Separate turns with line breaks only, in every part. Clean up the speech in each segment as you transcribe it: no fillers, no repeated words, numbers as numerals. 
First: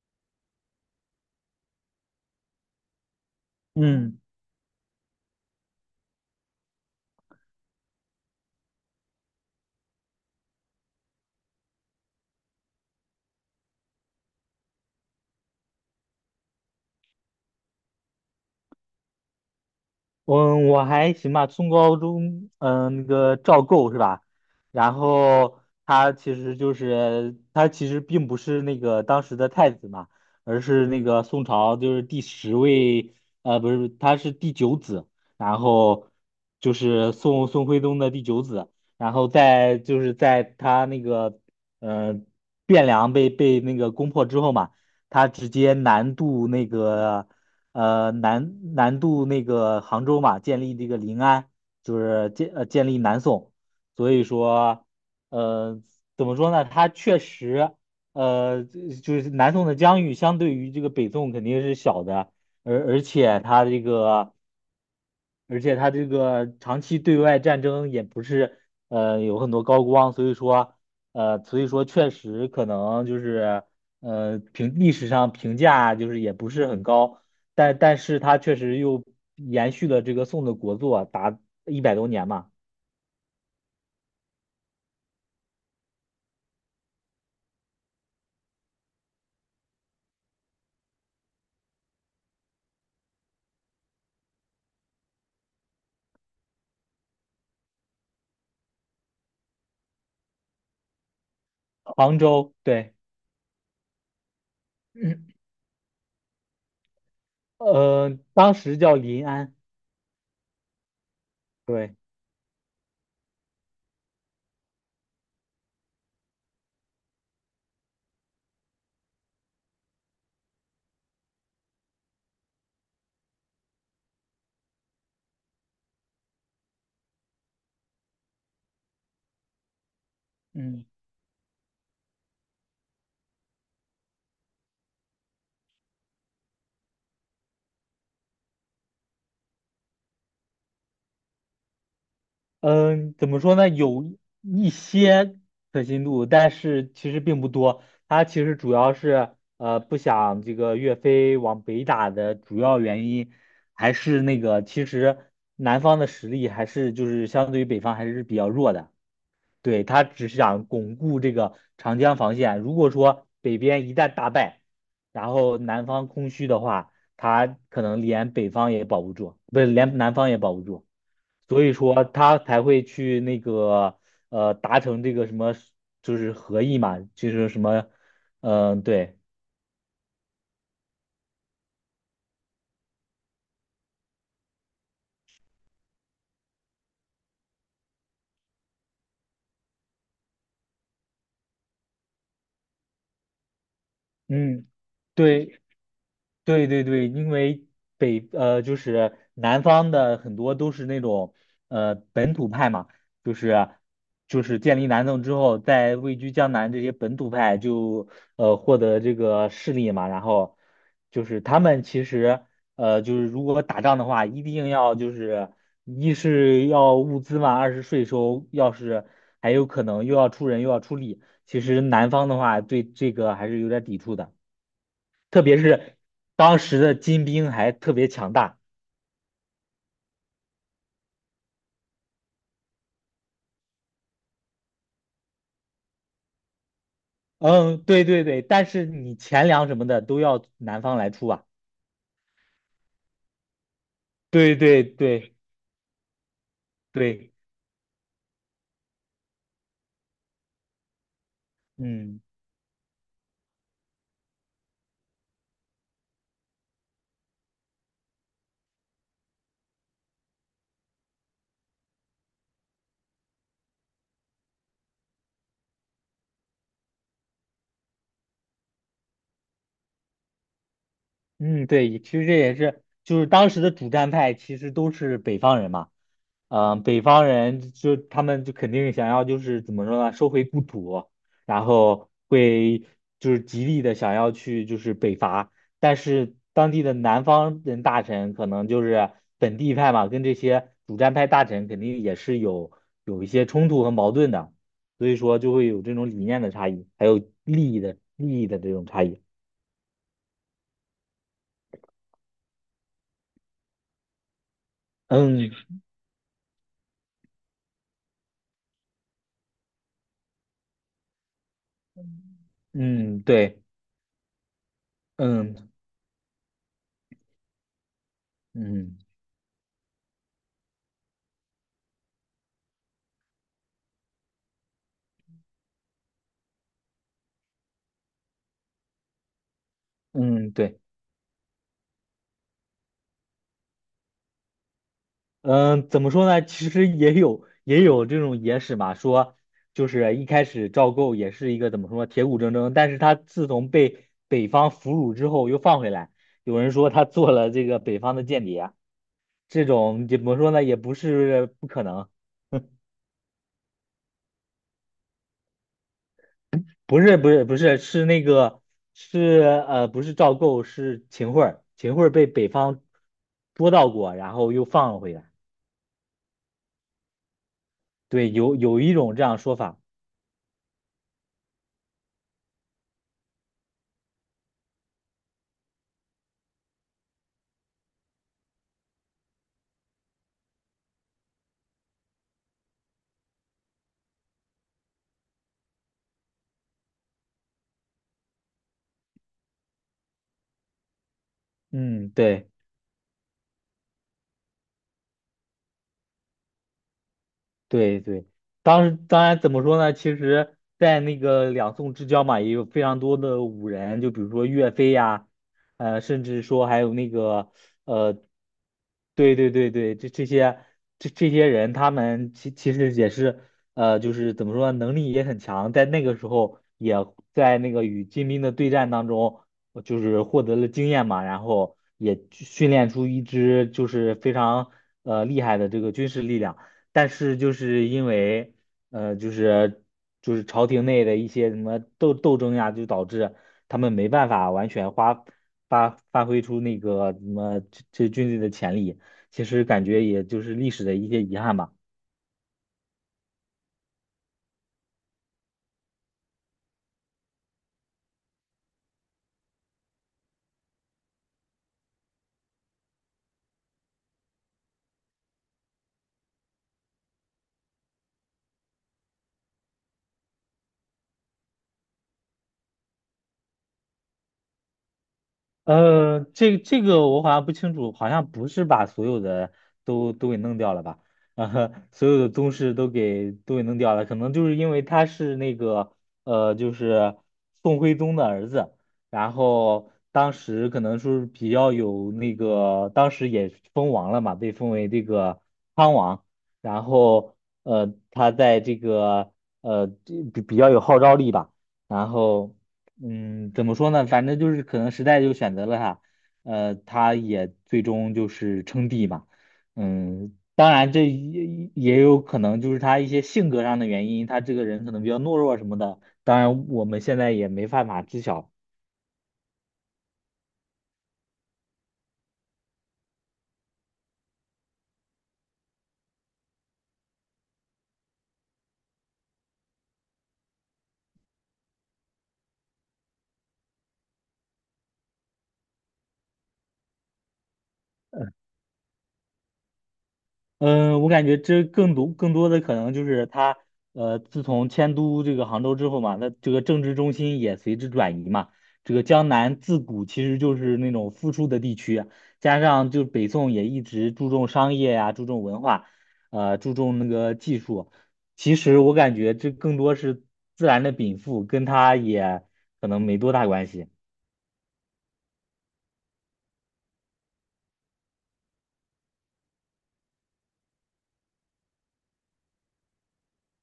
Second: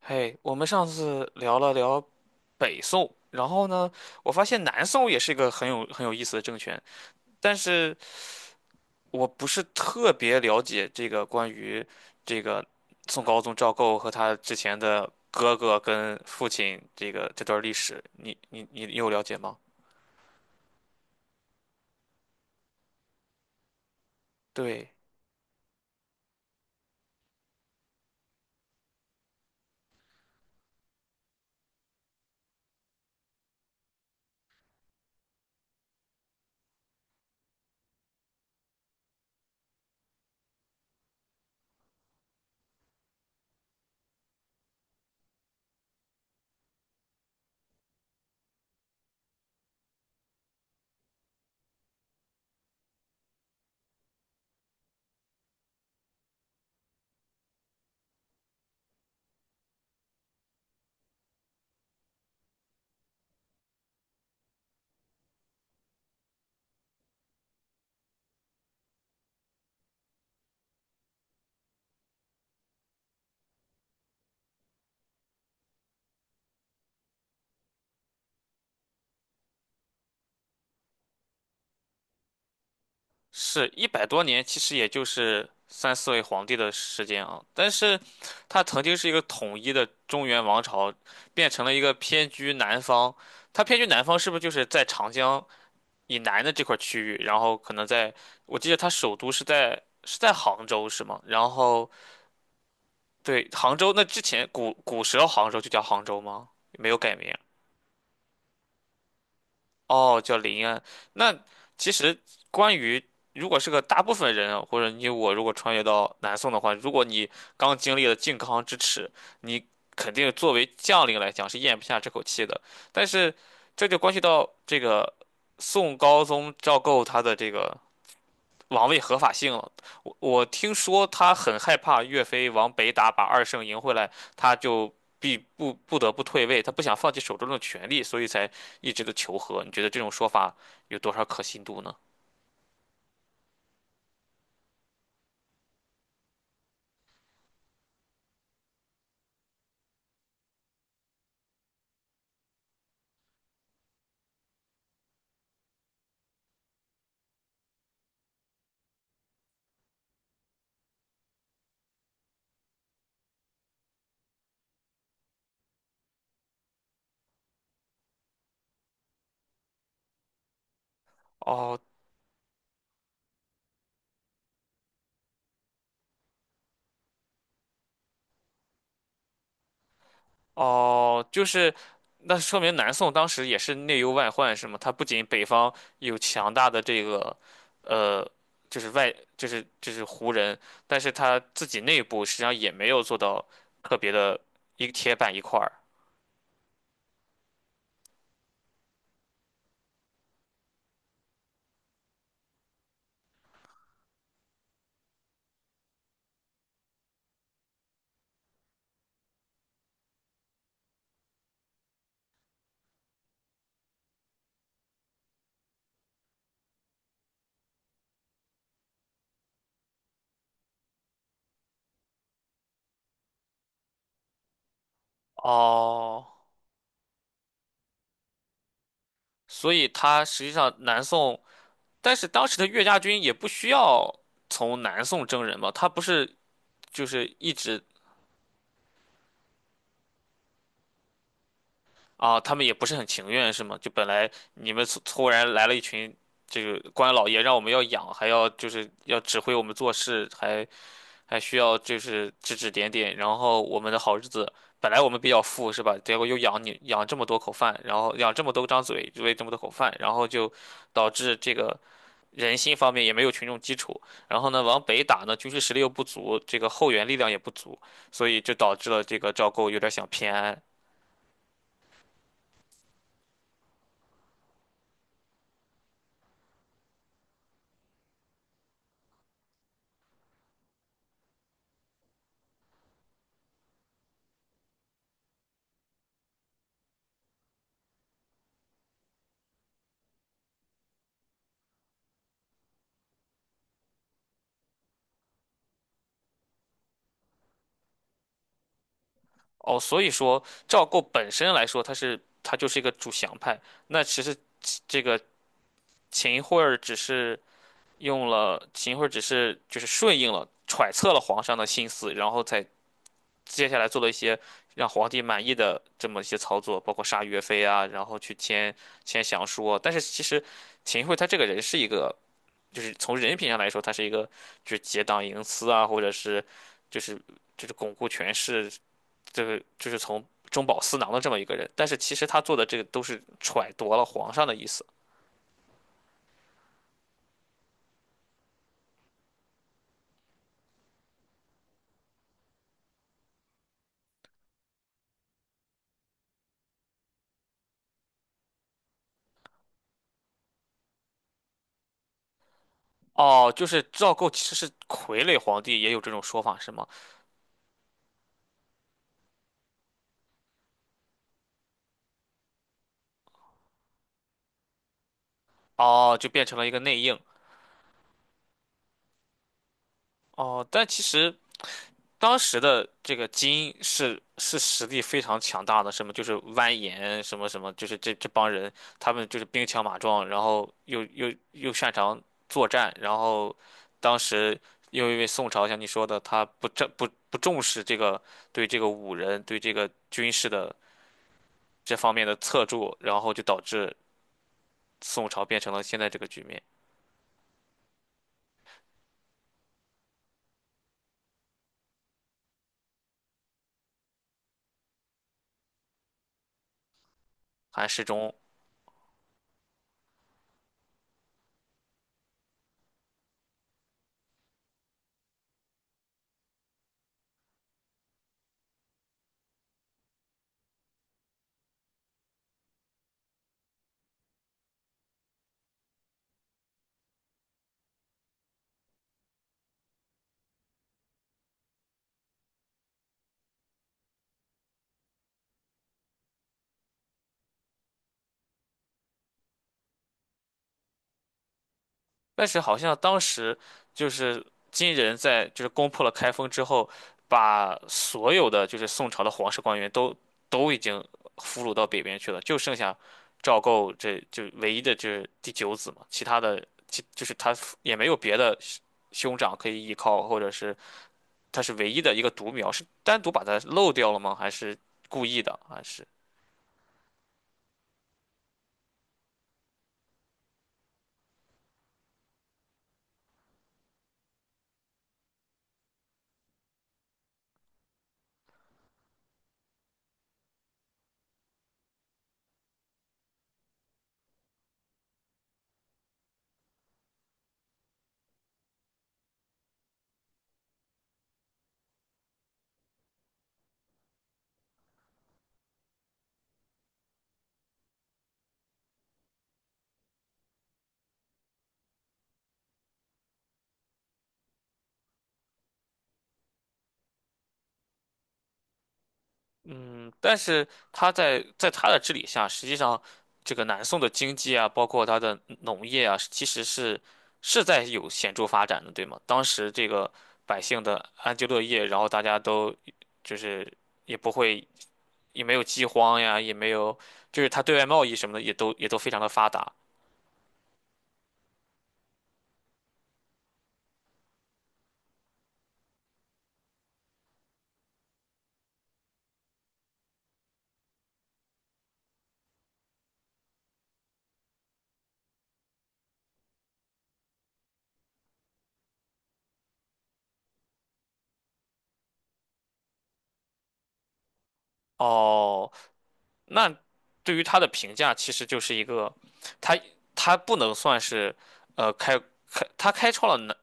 嘿，我们上次聊了聊北宋，然后呢，
嗯，
我发现南宋也是一个很有意思的政权，但是我不是特别了解这个关于这个宋高宗赵构和他之前的哥哥跟父亲这个这段历史，你有了解吗？
我还行吧，初高中，那个赵构是吧？
对，
然后他其实并不是那个当时的太子嘛，而是那个宋朝就是第十位，不是，他是第九子，然后就是宋徽宗的第九子，然后在就是在他那个呃汴梁被那个攻破之后嘛，他直接南渡那个。南渡那个杭州嘛，建立这个临安，就是建立南宋，所以说呃怎么说呢？它确实就是南宋的疆域相对于这个北宋肯定是小的，而而且它这个而且他这个长期对外战争也不是有很多高光，所以说确实可能就是历史上评价就是也不是很高。但是他确实又延续了这个宋的国祚啊，达100多年嘛。
是一百多年，其实也就是三四位皇帝的时间啊。但是，它曾经是一个统一的中原王朝，变成了一个偏居南方。它偏居南方，是不是就是在长江以南的这块区域？然后可能在，我记得它首都是在杭州，是吗？然后
杭州，对，
对，杭州，那之前古时候
嗯。
杭州就叫杭州吗？没有改名。
当时叫临安，
哦，叫林安。那其
对，
实关于如果是个大部分人啊或者你我如果穿越到南宋的话，如果你刚经历了靖康之耻，你肯定作为将领来讲是咽不下这口气的。但是这就关系到这个宋高宗赵构他的这个王位合法性了。我听
嗯。
说他很害怕岳飞往北打，把二圣赢回来，他就不得不退位，他不想放弃手中的权力，所以才一直的求和。你觉得这种说法有多少可信度呢？
嗯、怎么说呢？有一些可信度，但是其实并不多。他其实主要是不想这个岳飞往北打的主要原因，还是那个其实南方的实力还是就是相对于北方还是比较弱的。对，他只是想巩固这个长江防线。如果说北边一旦大败，然后南方空虚的话，他可能连北方也保不住，不是连南方也保不住。所以
哦
说他才会去那个达成这个什么，就是合议嘛，就是什么，嗯、对，
哦，就是那说明南宋当时也是内忧外患，是吗？他不仅北方有强大的这个呃。就是外，就是胡人，但是他自己内部实际上也没有做到特别的
嗯，
一个铁板一块
对。
儿。
对对对，因为就是南方的很多都是那种本土派嘛，就是就是建立南宋之后，在位居江南这些本土派就获得这个势力嘛，然后就是他们其实就是如果打仗的话，一定要就是一是要物资嘛，二是税收，要是还有可能又要出人又要出力。其实南方的话对这个还是有点抵触的，特别是
哦，
当时的金兵还特别强大。
所以他实际上南宋，但是当时的岳家军也不需要从南宋征人吧？他不是就是一
嗯，
直
对对对，但是你钱粮什么的都要南方来出啊。
啊，他们也不是很情愿是吗？就本来
对
你
对
们突
对
然来了一群这个官老
对，
爷，让我们要养，还要就是要指挥我们做事，还需要就
嗯。
是指指点点，然后我们的好日子。本来我们比较富是吧？结果又养你养这么多口饭，然后养这么多张嘴，喂这么多口饭，然后就导致这个人心方面也没有群众基础，然后呢，往北打呢，军事实力又不足，这个后援力量也不足，所以就导致了这个赵构有点想偏安。
嗯，对，其实这也是，就是当时的主战派其实都是北方人嘛，北方人就他们就肯定想要就是怎么说呢，收回故土，然后会就是极力的想要去就是北伐，但是当地的南方人大臣可能就是本地派嘛，跟这些主战派大臣肯定也是有一些冲突和矛盾的，所以说就会有这种理念的差异，还有利益的这种差异。
哦，所以说赵构本身来说，他就是一个主降派，那其实这个
嗯
秦桧儿只是用了秦桧儿只是就是顺应了揣测了皇上的心思，然后才
嗯，对。
接下来做了一些让皇帝满意
嗯
的这么一些操作，包括杀岳飞啊，然后去签
嗯
签降书啊。但是其实秦桧他这个人是一个，就是从人品上来说，他是一个就是结党营私啊，或者是就是就是巩固权势，这个就是从
嗯，
中
对，
饱私囊的这么一个人。但是其实他做的这个都是揣度了皇上的意思。
嗯，怎么说呢？其实也有这种野史嘛，说就是一开始赵构也是一个怎么说铁骨铮铮，但是他自从被北方俘虏之后又放回来，有人说他做了这个北方的间谍，这种怎么说呢？也不是不可能，
哦，就是赵构其实是傀儡皇帝，也有这种说法是吗？
不是不是不是，是不是赵构是秦桧儿，秦桧儿被北方捉到过，然后又放了回来，
哦，就变成了一个内应。
对，有一种这样说法。
哦，但其实，当时的这个金是实力非常强大的，什么就是蜿蜒什么什么，就是这帮人，他们就是兵强马壮，然后又擅长作战，然后当时又因为宋朝像你说的，他不重视这个对这个武人对这个军事的这
嗯，
方面的
对
侧重，然后就导致宋朝变成了现在这个局面。
对对，当时当然怎么说呢？其实，在那个两宋之交嘛，也有非常多的武人，就比如说岳飞呀，甚至说还有那个，
韩世
呃，
忠。
对对对对，这些人，他们其实也是，就是怎么说呢，能力也很强，在那个时候也在那个与金兵的对战当中，就是获得了经验嘛，然后也训练出一支就是非常厉害的这个军事力量。但是就是因为呃，就是就是朝廷内的一些什么斗争呀，就导致他们没办法完全发挥出那个什么这军队的潜力。其实感觉也就是历史的一些遗憾吧。
但是好像当时就是金人在就是攻破了开封之后，把所有的就是宋朝的皇室官员都已经俘虏到北边去了，就剩下赵构这就唯一的这第九子嘛，其他的就是他也没有别的兄长可以依靠，或者是他是唯一的一个独苗，是单独把他漏掉了吗？还是故意的？还是？
这个我好像不清楚，好像不是把所有的都给弄掉了吧？呃，所有的宗室都给弄掉了，可能就是因为他是那个就是宋徽宗的儿子，然后当时可能说是比较有那个，当时也封王了嘛，被封为这个康王，然后他在这个呃这比比较有号召力吧，然后。嗯，怎么说呢？反正就是可能时代就选择了他，他也最终就是称帝嘛。嗯，当然这也有可能就是他一些性格上的原因，他这个人可能比较懦弱什么的。当然，我们现在也没办法知晓。
嗯，但是他在他的治理下，实际上这个南宋的经济啊，包括它的农业啊，其实是在有显著发展的，对吗？当时这个百姓的安居乐业，然后大家都就是也不会也没有饥荒呀，也没有就是他对外贸易什么的也都非常的发达。
嗯，我感觉这更多的可能就是他，自从迁都这个杭州之后嘛，那这个政治中心也随之转移嘛。这个江南自古其实就是那种富庶的地区啊，加上就北宋也一直注重商业呀、注重文化，注重那个技术。其实我感觉这更多是自然的禀赋，跟他也可能没多大关系。
哦，那对于他的评价，其实就是一个，他他不能算是，呃，开他开创了南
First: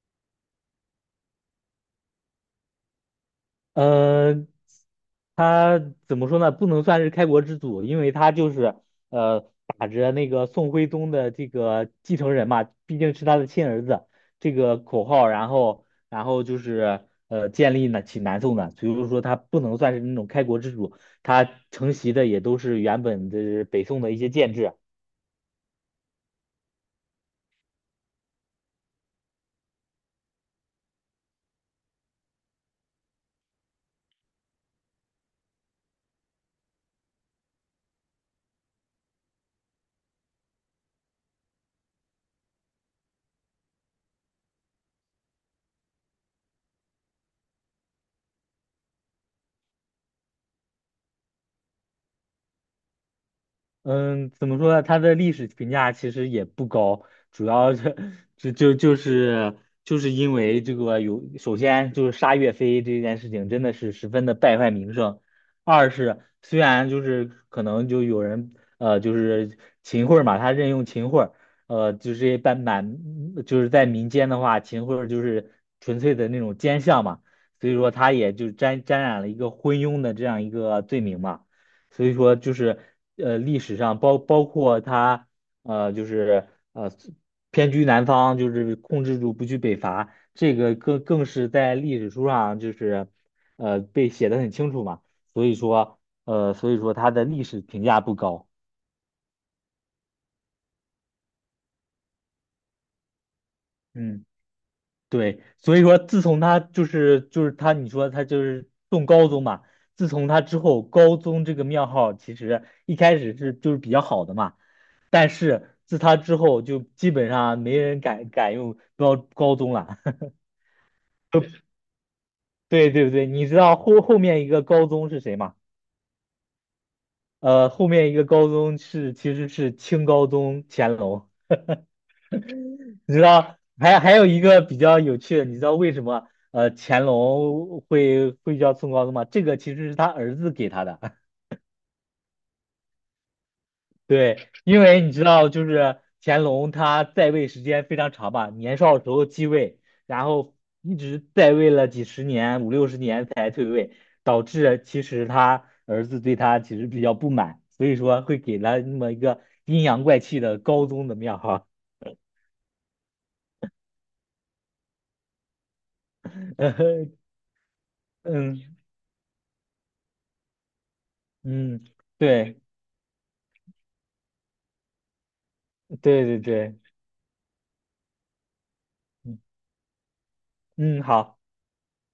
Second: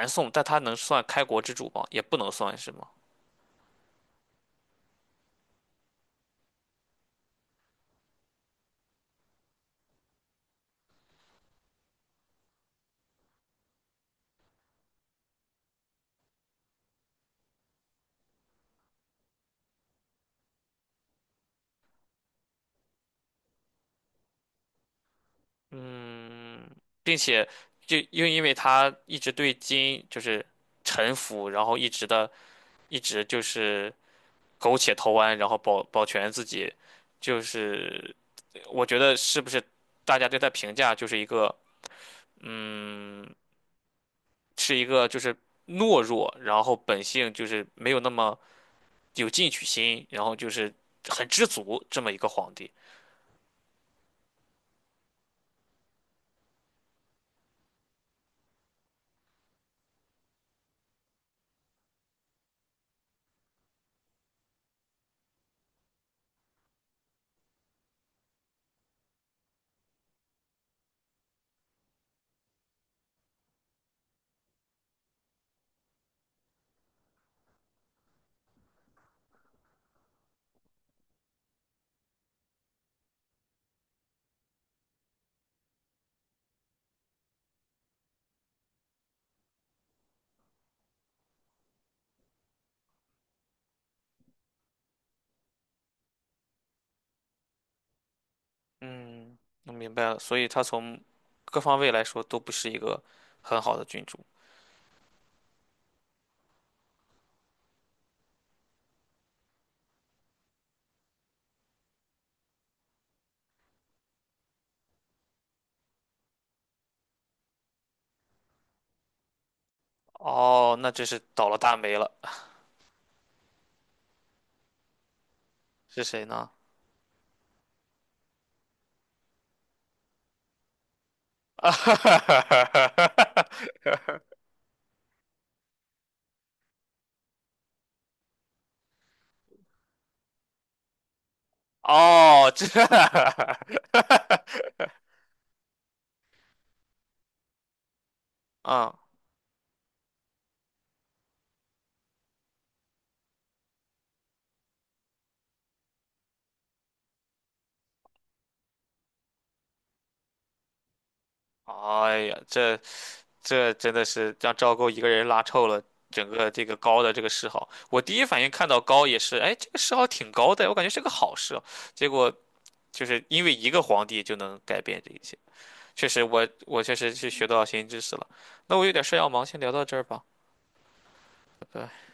南宋，但他能算开国之主吗？也不能算是吗？
呃，他怎么说呢？不能算是开国之祖，因为他就是呃打着那个宋徽宗的这个继承人嘛，毕竟是他的亲儿子这个口号，然后就是建立呢起南宋的，所以说他不能算是那种开国之主，他承袭的也都是原本的北宋的一些建制。
嗯，并且就又因为他一直对金就是臣服，然后一直就是苟且偷安，然后保全自己，就是我觉得是不是大家对他评价就是一个嗯。是一个就是懦弱，然后本性就是没有那么有进取心，然后就是很知足这么一个皇帝。
嗯，怎么说呢？他的历史评价其实也不高，主要是 就就就是就是因为这个首先就是杀岳飞这件事情真的是十分的败坏名声，二是虽然就是可能就有人就是秦桧儿嘛，他任用秦桧儿呃就是半满就是在民间的话，秦桧儿就是纯粹的那种奸相嘛，所以说他也就沾染了一个昏庸的这样一个罪名嘛。所以说就是历史上包括他就是呃偏居南方，就是控制住不去北伐，这个更是在历史书上就是被写的很清楚嘛。所以说所以说他的历史评价不高。
嗯，我明白了，所以他从各方位来说都不是一个很好的君主。
嗯。对，所以说自从他就是他，你说他就是中高宗嘛，自从他之后，高宗这个庙号其实一开始是就是比较好的嘛，但是自他之后就基本上没人敢用高宗了。
哦，那真是倒了大霉了，
对对对，你知道后面一个高宗是谁吗？
是谁呢？
后面一个高宗其实是清高宗乾隆。你知道，还有 一个比较有趣的，你知道为什么乾隆会叫宋高宗吗？这个其实是他儿子给他的，
哦，这，
对，因 为你知道，就是乾隆他在位时间非常长吧，年
嗯。
少时候继位，然后一直在位了几十年，五六十年才退位，导致其实他儿子对他其实比较不满，所以说会给他那么一个阴阳怪气的高宗的庙哈，
哎呀，这真的是让赵构一个人拉臭了整个这个高的这个 谥号。我第一反应
嗯
看到高也是，哎，这个谥号挺高的，我感觉是个好事哦。
嗯，
结果
对
就是因为一个皇帝就能改变这一切，确实
对对
我
对。
确实是学到新知识了。那我有点事要
嗯
忙，先聊到这儿吧，
嗯，好。
拜拜。